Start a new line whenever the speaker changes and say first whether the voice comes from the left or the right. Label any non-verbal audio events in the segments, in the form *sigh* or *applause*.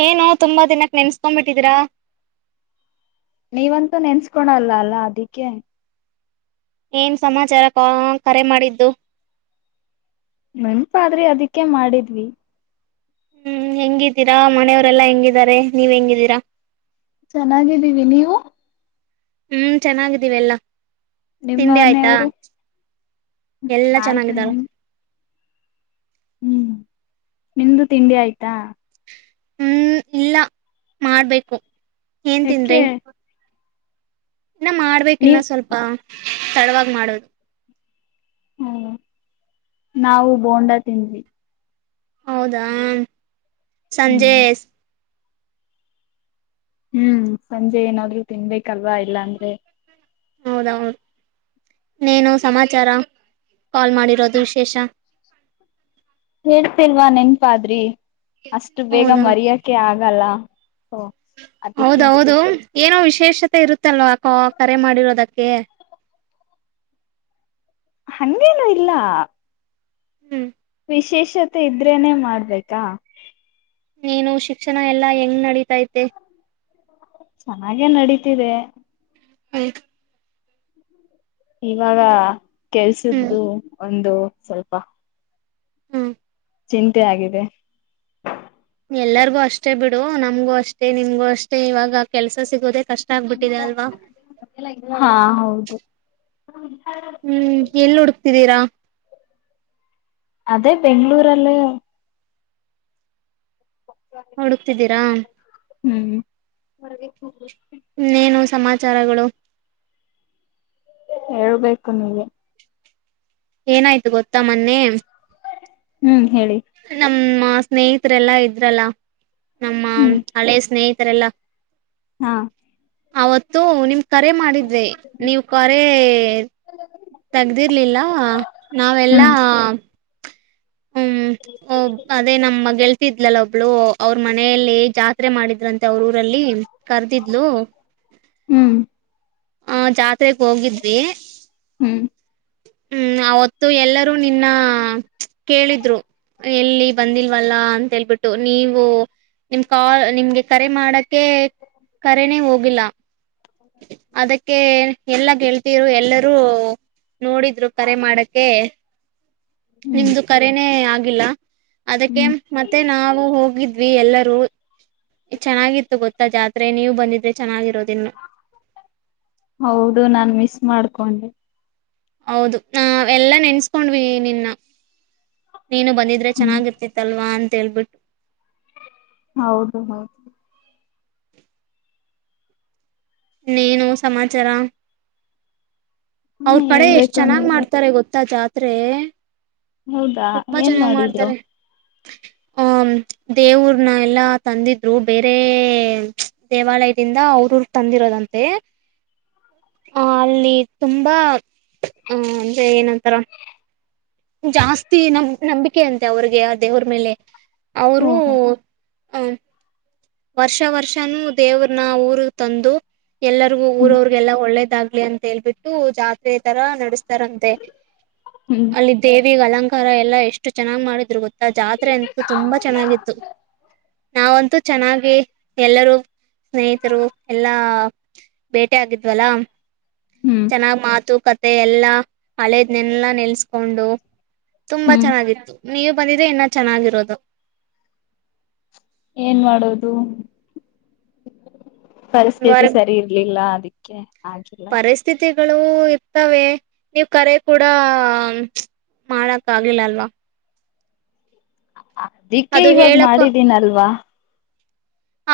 right: ಏನತ್ ತುಂಬಾ ದಿನಕ್ ನೆನ್ಸ್ಕೊಬಿಟ್ಟಿದಿರಾ.
left: ನೀವಂತೂ ನೆನ್ಸ್ಕೊಳಲ್ಲ ಅಲ್ಲ ಅದಿಕ್ಕೆ
right: ಏನ್ ಸಮಾಚಾರ ಕ ಕರೆ ಮಾಡಿದ್ದು.
left: ನೆಪಾದ್ರಿ ಅದಕ್ಕೆ ಮಾಡಿದ್ವಿ.
right: ಹ್ಮ್ ಹೆಂಗಿದ್ದೀರಾ ಮನೆಯವರೆಲ್ಲಾ ಹೆಂಗಿದಿದ್ದಾರೆ ನೀವ್ ಹೆಂಗಿದ್ದೀರಾ.
left: ಚೆನ್ನಾಗಿದ್ದೀವಿ ನೀವು.
right: ಹ್ಮ್ ಚೆನ್ನಾಗಿದ್ದೀವಿ ಎಲ್ಲಾ.
left: ನಿಮ್ಮ
right: ತಿಂಡಿ ಆಯ್ತಾ
left: ಮನೆಯವರು
right: ಎಲ್ಲಾ
left: ಆಯ್ತು
right: ಚೆನ್ನಾಗಿದಾರ.
left: ನಿಮ್ ಹ್ಮ್ ನಿಮ್ದು ತಿಂಡಿ ಆಯ್ತಾ.
right: ಹ್ಮ್ ಇಲ್ಲ ಮಾಡ್ಬೇಕು. ಏನ್ ತಿನ್ದ್ರಿ
left: ಯಾಕೆ
right: ಇನ್ನ ಮಾಡ್ಬೇಕ ಇನ್ನ
left: ನೀವ್
right: ಸ್ವಲ್ಪ. ತಡ್ವಾಗಿ ಮಾಡೋದು.
left: ಹ್ಮ ನಾವು ಬೋಂಡ ತಿಂದ್ವಿ.
right: ಹೌದಾ.
left: ಹ್ಮ್
right: ಸಂಜೇಶ್.
left: ಹ್ಮ್ ಸಂಜೆ ಏನಾದ್ರು ತಿನ್ಬೇಕ್ ಕಲ್ವಾ ಇಲ್ಲಾ ಅಂದ್ರೆ.
right: ಹೌದ ಇನ್ನೇನು ಸಮಾಚಾರ. ಕಾಲ್ ಮಾಡಿರೋದು ವಿಶೇಷ.
left: ಹೇಳ್ತಿಲ್ವಾ ನೆನ್ಪಾದ್ರಿ. ಅಷ್ಟು ಬೇಗ
right: ಹೌದಾ
left: ಮರ್ಯಕೆ ಆಗಲ್ಲ. ಓ ಅದಿಕ್ಕೆ.
right: ಹೌದೌದು ಏನೋ ವಿಶೇಷತೆ ಇರುತ್ತಲ್ವಾ ಕರೆ ಮಾಡಿರೋದಕ್ಕೆ.
left: ಹಂಗೇನು ಇಲ್ಲ.
right: ಹ್ಮ್
left: ವಿಶೇಷತೆ ಇದ್ರೇನೆ ಮಾಡ್ಬೇಕಾ.
right: ನೀನು ಶಿಕ್ಷಣ ಎಲ್ಲಾ ಹೆಂಗ್ ನಡೀತೈತೆ.
left: ಚೆನ್ನಾಗೇ ನಡೀತಿದೆ.
right: ಆಯ್ತ
left: ಇವಾಗ
right: ಹ್ಮ್
left: ಕೆಲ್ಸ್ದು ಒಂದು ಸ್ವಲ್ಪ
right: ಹ್ಮ್.
left: ಚಿಂತೆ ಆಗಿದೆ.
right: ಎಲ್ಲರಿಗೂ ಅಷ್ಟೇ ಬಿಡು ನಮ್ಗೂ ಅಷ್ಟೇ ನಿಮ್ಗೂ ಅಷ್ಟೇ ಇವಾಗ ಕೆಲ್ಸ ಸಿಗದೆೇ.
left: ಹಾ ಹೌದು. ಹಾ.
right: ಹ್ಮ್ ಎಲ್ಲಿ ಹುಡುಕ್ತಿದ್ದೀರಾ
left: ಅದೇ ಬೆಂಗಳೂರ ಅಲ್ಲಿ
right: ಹುಡುಕ್ತಿದ್ದೀರಾ.
left: ಹ್ಮ್.
right: ಹನ್ನೇನು ಸಮಾಚಾರಗಳು.
left: ಹೇಳ್ಬೇಕು ನೀ.
right: ಏನಾಯ್ತು ಗೊತ್ತಾ ಮೊನ್ನೆ.
left: ಹ್ಮ್. ಹೇಳಿ.
right: ಹ್ಮ್ ಸ್ನೇಹಿತರೆಲ್ಲಾ ಇದ್ರಲ್ಲ. ನಮ್ಮ
left: ಹ್ಮ್
right: ಹಳೆ ಸ್ನೇಹಿಿತ. ತರಲ್ಲ.
left: ಹಾ
right: ಅವತ್ತು ನಿಮ. ಕರೆ ಮಾಡಿದ್ರೆ ನೀವು ಕರೆ ತಗ್ದಿರ್ಲಿಲ್ಲ ನಾವೆಲ್ಲಾ.
left: ಹ್ಮ್
right: ಹ್ಮ್ ಅದೇ ನಮ್ಮ್ಗೆಲ್. ಿದ್ಲಲ್ಲ ಒಬ್ಳು ಅವ್ರ ಮನೆಯಲ್ಲಿ ಜಾತ್ರೆ ಮಾಡಿದ. ್ರಂತೆ ಅವ್ರ ಊರಲ್ಲಿ ಕರ್ದಿದ್ಲು.
left: ಹ್ಮ್
right: ಹ ಜಾತ್. ಹೋಗಿದ್ವಿ.
left: ಹ್ಮ್
right: ಹ್ಮ್ ಅವತ್ತು ಎಲ್ಲರೂ ನಿನ್ನ ಕೇಳಿದ್ರು ಎಲ್ಲಿ ಬಂದಿಲ್ವಲ್ಲ ಅಂತೇಳ್ಬಿಟ್ಟು ನೀವು. ನಿಮ್ ಕಾಲ್ ನಿಮ್ಗೆ ಕರೆ ಮಾಡಕ್ಕೆ ಕರೆನೇ ಹೋಗಿಲ್ಲ. ಎಲ್ಲಗೆೇಳ್ತರು ಎಲ್ಲರೂ ನೋಡಿದ್ರು ಕರೆ ಮಾಡಕ್ಕೆ.
left: ಹ್ಮ್
right: ನಿಮ್ದು ಕರೆನೆೇ ಆಗಿಲ್ಲ. ಅದಕ್ಕೆ
left: ಹ್ಮ್
right: ಮತ್ತೆ ನಾವು ಹೋಗಿದ್ವಿ ಎಲ್ಲರೂ ಚೆನ್ನಾಗಿತ್ತು ಗೊತ್ತ ಜಾತ್ರೆ ನೀವು ಬಂದಿದ್ರೆ ಚೆನ್ನಾಗಿರೋದಿನ್ನು.
left: ಕಣ.
right: ಹೌದು ನ ಎಲ್ಲಾ ನೆನ್ಸ್ಕೊಂಡ್ವಿ ನಿನ್ನ ನೀನು ಬಂದಿದ್ರೆ
left: ಹ್ಮ್
right: ಚೆನ್ನಾಗಿರ್ತಿತ್ತಲ್ವಾ ತೇಳ್ಬಿಟ್ಟು
left: ಹೌದು ಹೌದು *unintelligible* *inaudible*
right: ಏನು ಸಮಾಚಾರ
left: ಹ್ಮ
right: ಅವ್ರ ಕಡೆ ಎಷ್ಟ್
left: ಹೇಳ್ಬೇಕು
right: ಚೆನ್ನಾಗ್
left: ನೀವೆ
right: ಮಾಡ್ತಾರೆ ಗೊತ್ತಾ ಜಾ ಆದ್ರೆ
left: ಹೌದಾ ಏನ್ ಮಾಡಿದ್ರು
right: ಅಹ ದೇವ್ರನ್ನ ಎಲ್ಲಾ ತಂದಿದ್ರು ಬೇರೆ ದೇವಾಲಯದಿಂದ ಅವ್ರೂ್ರ ತಂದಿರೋದಂತೆ ಆ ಅಲ್ಲಿ ತುಂಬಾ ಆ ಅಂದ್ರೆ ಏನಂತಾರ ಜಾಸ್ತಿ ನಮ ನಂಬಿಕೆ ಅಂತೆ ಅವ್ರಿಗೆ ದೇವ್ರ ಮೇಲೆ ಅವರು
left: ಓಹೋ
right: *unintelligible* ವರ್ಷ ವರ್ಷನೂ ದೇವ್ರನ ಊರಗ್ ತಂದು ಎಲ್ಲರಿಗೂ
left: ಹ್ಮ್
right: ಊರವ್ರರಿಗೆ ಎಲ್ಲ ಒಳ್ಳೆದ್ *unintelligible* ದಾಗ್ಲಿ ಅಂತ ಹೇಳ್ಬಿಟ್ಟು ಜಾತ್ರೆ ತರ ನಡಸ್ *unintelligible* ತರಂತೆ
left: ಹ್ಮ್
right: ಅಲ್ಲಿ ದೇ *unintelligible* ಅಲಂಕಾರ ಎಲ್ಲ ಎಷ್ಟು ಚೆನ್ನಾಗ ಮಾಡಿದ್ರು ಗೊ ಜಾತ್ರೆ ಅಂತೂ ತುಂಬಾ ಚೆನ್ನಾಗಿತ್ತು ನಾವ *unintelligible* ಚೆನ್ನಾಗಿ ಎಲ್ಲರೂ ಸ್ನೇಹಿತರು ಎಲ್ಲಾ ಭೇಟೆ ಆಗಿದ್ವಲ್ಲ
left: ಹ್ಮ್
right: ಚೆನಾಗ್ ಮಾತು ಕತ್ *unintelligible* ತ್ತೆ ಎಲ್ಲಾ ಹಳೇದ್ನೆಲ್ಲಾ ನೆಲ್ಸ್ಕೊಂಡು ತುಂಬಾ
left: ಹ್ಮ್
right: ಚೆನ್ನಾಗಿತ್ತು ನೀವು ಬಂದಿದ್ರೆ ಇನ್ನ ಚೆನ್ನಾಗಿರೋದು
left: ಏನ್ ಮಾಡೋದು ಪರಿಸ್ಥಿತಿ ಸರಿ ಇರ್ಲಿಲ್ಲ ಅದಿಕ್ ಓಕೆ *unintelligible*
right: ಪರಿಸ್ಥಿತಿ ಗಳು ಇರ್ತವೆ ನೀವು್ ಕರೆ ಕೂಡ *unintelligible* ಮಾಡಕ್ ಆಗಿಲ್ಲಲ್ವಾ
left: ಅದಿಕ್ಕೆ
right: ಅದು
left: ಇವಾಗ
right: ಹೇಳಕ್ಕೂ
left: ಮಾಡಿದೀನಲ್ವಾ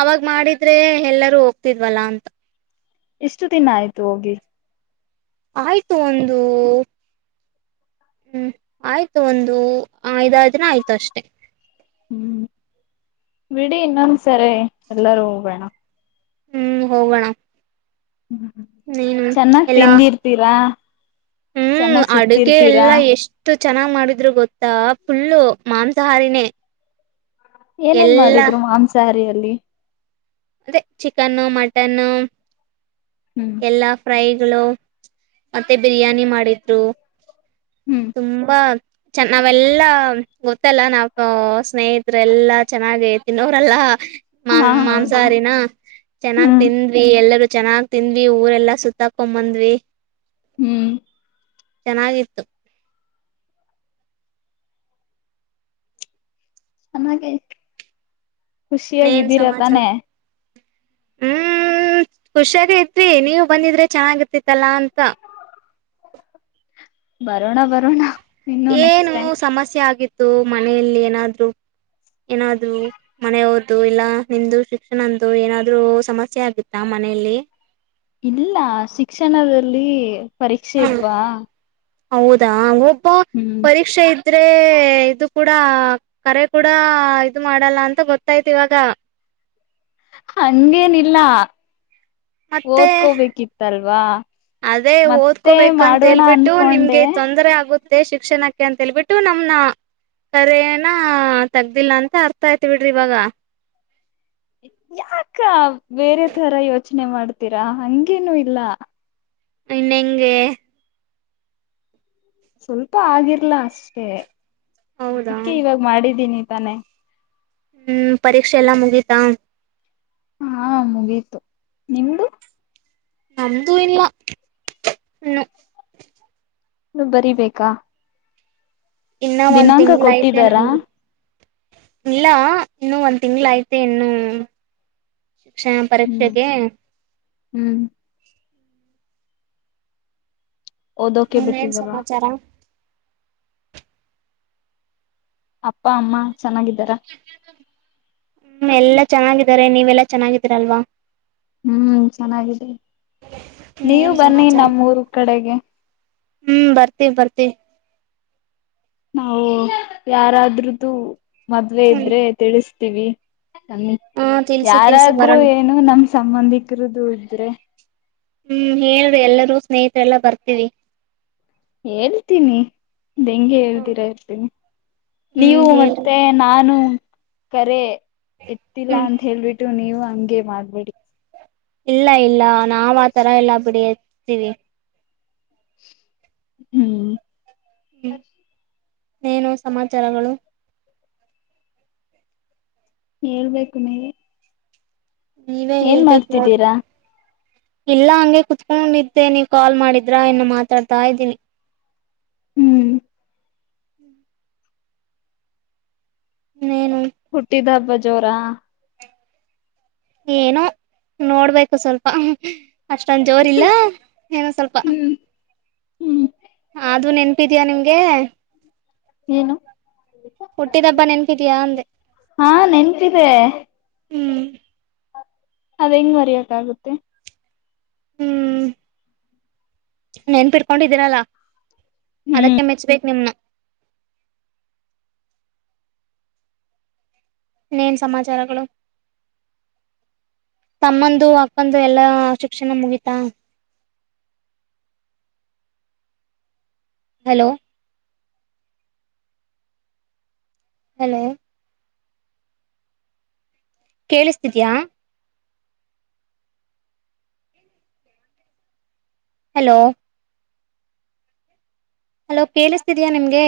right: ಅವಾಗ ಮಾಡಿದ್ರೆ ಎಲ್ಲರೂ ಹೋಗ್ತಿದ್ವಲ್ಲ ಅಂತ
left: ಇಷ್ಟು *unintelligible* ದಿನ ಆಯ್ತು ಹೋಗಿ
right: ಆಯ್ತು ಒಂದು ಹ್ಮ್ ಆಯ್ತು ಒಂದು ಐದಾರು ದಿನ ಆಯ್ತು ಅಷ್ಟೇ
left: ಹ್ಮ್ ಬಿಡಿ ಇನ್ನೊಂದ್ ಸರಿ ಎಲ್ಲಾರೂ ಹೋಗೋಣ
right: ಹ್ಮ್ ಹೋಗೋಣ ನೀನು
left: ಚೆನ್ನಾಗ್
right: ಎಲ್ಲಾ
left: ತಿಂದಿರ್ತೀರಾ
right: ಹ್ಮ್
left: ಚೆನ್ನಾಗ್
right: ಅಡುಗೆ
left: ಸುತ್ತಿರ್ತೀರಾ
right: ಎಲ್ಲಾ ಎಷ್ಟು ಚೆನ್ನಾಗ್ ಮಾಡಿದ್ರು ಗೊತ್ತಾ ಫುಲ್ಲು ಮಾಂಸಾಹಾರಿನೇ
left: ಏನೇನ್
right: ಎಲ್ಲಾ
left: ಮಾಡಿದ್ರು ಮಾಂಸಹಾರಿ *unintelligible* ಲಿ *unintelligible*
right: ಅದೆ *unintelligible* ಚಿಕನ್ನು ಮಟನ್ನು
left: ಹ್ಮ್
right: ಎಲ್ಲಾ ಫ್ರೈ ಗಳು *unintelligible* ಮತ್ತೆ ಬಿರಿಯಾನಿ ಮಾಡಿದ್ರು
left: ಹ್ಮ್
right: ತುಂಬಾ ಚ ನಾವೆಲ್ಲಾ ಗೊತ್ತಲ್ಲ ನಾವ ಸ್ನೇಹತ್ರೆಲ್ಲಾ ಚೆನ್ನಾಗೆ ತಿನ್ನೋರೆಲ್ಲಾ ಮಾ
left: ಹಾ ಹೌದು
right: ಮಾಂಸಾಹಾರಿನ ಚೆನ್ನಾಗ್
left: ಹ್ಮ್
right: ತಿಂದ್ವಿ ಎಲ್ಲರೂ ಚನಾಗ್ ತಿಂದ್ವಿ ಊರೆಲ್ಲಾ ಸುತ್ತಾಕೊಬಂದ್ವಿ.
left: ಹ್ಮ್
right: ಚೆನ್ನಾಗಿತ್ತು.
left: ಚನ್ನಾಗಿ ಖುಷಿಯಾಗಿದ್ದೀರಾ ತಾನೇ?
right: ಹ್ಮ ಖುಷಾಗಿ ಇದ್ವಿ ನೀವ ಬಂದಿದ್ರೆ ಚೆನ್ನಾಗಿತಿತ್ತಲ್ಲಾ ಅಂತ.
left: ಬರೋಣ ಬರೋಣ ಇನ್ನು ನೆಕ್ಸ್ಟ್
right: ಏನು
left: ಟೈಮ್.
right: ಸಮಸ್ಯೆ ಆಗಿತ್ತು ಮನೆಯಲ್ಲಿ ಏನಾದ್ರು ಏನಾದ್ರು ಮನೆ ಹೋತು ಇಲ್ಲ ನಿಂದು ಶಿಕ್ಷಣ ಅಂತೂ ಏನಾದ್ರು ಸಮಸ್ಯೆ ಆಗಿತ್ತ ಮನೆಯಲ್ಲಿ?
left: ಇಲ್ಲ ಶಿಕ್ಷಣದಲ್ಲಿ
right: ಹ್ಮ
left: ಪರೀಕ್ಷೆಯಿದ್ವಾ
right: ಹೌದಾ ಹೋಗ್ ಪ ಪರೀಕ್ಷೆ ಆದ್ರೆ ಇದು ಕೂಡ ಕರೆ ಕೂಡ ಇದು ಮಾಡಲ್ಲ ಅಂತ ಗೊತ್ತಾಯ್ತು ಇವಾಗ.
left: ಹಂಗೇನಿಲ್ಲ
right: ಮತ್ತೆ
left: ಓದ್ಕೋಬೇಕಿತ್ತಲ್ವಾ
right: ಅದೇ
left: ಮತ್ತೆ
right: ಓದ್ಕೋಬೇಕಂತ
left: ಮಾಡೋಣ
right: ಹೇಳ್ಬಿಟ್ಟು
left: ಅನ್ಕೊಂಡೆ
right: ನಿಮ್ಗೆ ತೊಂದರೆ ಆಗು ಅದೇ ಶಿಕ್ಷಣಕ್ಕೆ ಅಂತೇಳ್ಬಿಟ್ಟು ನಮ್ನ ಕರೇನ ತಗ್ದಿಲ್ಲ ಅಂತ ಅರ್ಥ ಆಯತಿ ಬಿಡ್ರಿ ಇವಾಗ.
left: ಯಾಕ ಬೇರೆ ತರ ಯೋಚನೆ ಮಾಡ್ತೀರಾ ಹಂಗೇನು ಇಲ್ಲ.
right: ಇನ್ನೆಂಗೆ?
left: ಸ್ವಲ್ಪ ಆಗಿರ್ಲಾ ಅಷ್ಟೇ.
right: ಹೌದಾ
left: ಅದಕ್ಕೆ ಇವಾಗ ಮಾಡಿದ್ದೀನಿ. ತಾನೆ
right: ಹ್ಮ್ ಪರೀಕ್ಷೆ ಎಲ್ಲ ಮುಗಿತಾ?
left: ಹಾ ಮುಗೀತು, ನಿಮ್ದು?
right: ನಮ್ದೂ ಇಲ್ಲ, ಹೂಂ
left: ನೀ ಬರಿಬೇಕಾ?
right: ಇನ್ನ ಒಂದ್
left: ದಿನಾಂಕ
right: ತಿಂಗಗಳ ಐತೆ
left: ಕೊಟ್ಟಿದಾರಾ
right: ನಂಗೆ. ಇಲ್ಲ ಇನ್ನು ಒಂದ್ ತಿಂಗ್ಗಳಯ್ತೆ ಇನ್ನು. ಶಿಕ್ಷಣ
left: ಹ್ಮ್
right: ಪರೀಕ್ಷೆಗೆ.
left: ಹ್ಮ್ ಓದೋಕೆ
right: ಇನ್ನೇನ್
left: ಬಿಟ್ಟಿದ್ದವ.
right: ಸಮಾಚಾರ
left: ಅಪ್ಪ ಅಮ್ಮ ಚೆನ್ನಾಗಿದ್ದಾರ
right: ಹ್ಮ್ ಎಲ್ಲಾ ಚೆನ್ನಾಗಿದ್ದಾರೆ ನೀವೆಲ್ಲಾ ಚೆನ್ನಾಗಿದ್ದೀರಲ್ವಾ?
left: ಹ್ಮ್ ಚೆನ್ನಾಗಿದೆ ನೀವು
right: ಇನ್ನೇನ್
left: ಬನ್ನಿ
right: ಸಮಾಚಾರ
left: ನಮ್ಮ್ ಊರ್ ಕಡೆಗೆ.
right: ಹ್ಮ್ ಬರ್ತಿವಿ ಬರ್ತಿವಿ.
left: ನಾವು ಯಾರಾದ್ರ್ದು ಮದ್ವೆ
right: ಹ್ಮ್
left: ಇದ್ರೆ ತಿಳಿಸ ೀವಿ
right: ಹಾ ತಿಲ್ಸಿ ತಿಲ್ಸಿ
left: ಯಾರಾದ್ರೂ
right: ಬರೋಣ
left: ಏನು ನಮ ಸಂಬಂಧಿಕರುದುೂ ಕತ್ತ್ರೆ
right: ಹ್ಮ್ ಹೇಳ್ರಿ ಎಲ್ಲರೂ ಸ್ನೇಹತ್ರೆ ಎಲ್ಲಾ ಬರ್ತೀವಿ
left: ಹೇಳ್ತೀನಿ ದಂಗೆ ಹೇಳ್್ದೀರಾ ಇರ್ತೀನಿ
right: ಹ್ಮ್
left: ನೀವು
right: ಹೇಳ್ರಿ
left: ಮತ್ತೆ ನಾನು ಕರೆ ಎತ್ತಿಲ್ಲ
right: ಹ್ಮ್
left: ಅಂತ ಹೇಳ್ಬಿಟ್ಟು ನೀವು ಹಂಗೆ ಮಾಡ್ಬೇಡಿ
right: ಇಲ್ಲ ಇಲ್ಲ ನಾವ್ ಆ ತರ ಎಲ್ಲಾ ಬಿಡಿ ಹಚ್ತೀವಿ
left: ಹ್ಮ್
right: ಹ್ಮ್
left: ಹ
right: ಏನು ಸಮಾಚಾರಗಳು
left: ಹೇಳ್ಬೇಕು ನೀಗೆ
right: ನೀವೇ
left: ಏನ್
right: ಹೇಳ್ಬೇಕ್ ನೋಡ್ರಿ
left: ಮಾಡ್ತಿದ್ದೀರಾ
right: ಇಲ್ಲ ಹಗೆ ಕುತ್ಕೊಂಡಿದ್ದೆ ನೀವ ಕಾಲ್ ಮಾಡಿದ್ರಾ ಇನ್ನು ಮಾತಾಡ್ತಾ ಇದ್ದೀನಿ
left: ಹ್ಮ್
right: ಇನ್ನೇನು
left: ಹುಟ್ಟಿದ ಹಬ್ಬ ಜೋರಾ
right: ಏನೋ ನೋಡ್ಬೇಕು ಸ್ವಲ್ಪ ಅಷ್ಟೊಂದ ಜೋರ್ ಇಲ್ಲ ಏನೋ ಸ್ವಲ್ಪ
left: ಹ್ಮ್ ಹ್ಮ್
right: ಅೂ ನೆನ್ಪಿದಯ ನಿಮ್ಗೆ
left: ಏನು
right: ಹುಟ್ಟಿದಬ್ಬ ನೆನ್ಪಿದ್ಯಾ ಅಂದೆ
left: ಹಾ ನೆನ್ಂತಿದೆ
right: ಹ್ಮ್
left: ಅದ್ ಹೆಂಗ್ ಬರಿಯಕ್ಕಾಗುತ್ತೆ
right: ಹ್ಮ್ ನೆನ್ ಬಿರ್ಕೊಂಡಿದ್ದೀರಲ್ಲ
left: ಹ್ಮ್
right: ಅದಕ್ಕೆ ಮೆಚ್ಬೇಕೇಕ್ ನಿಮ್ನ ಇನ್ನೇನ್ ಸಮಾಚಾರಗಳು ತಮ್ಮಂದು ಅಕ್ಕಂದು ಎಲ್ಲಾ ಶಿಕ್ಷಣ ಮುಗಿತಾ ಹಲೋ ಹಲೋ ಕೇಳಿಸ್ತಿದೆಯ ಹಲೋ ಹಲೋ ಕೇಳಿಸ್ತಿದಯ ನಿಮ್ಗೆ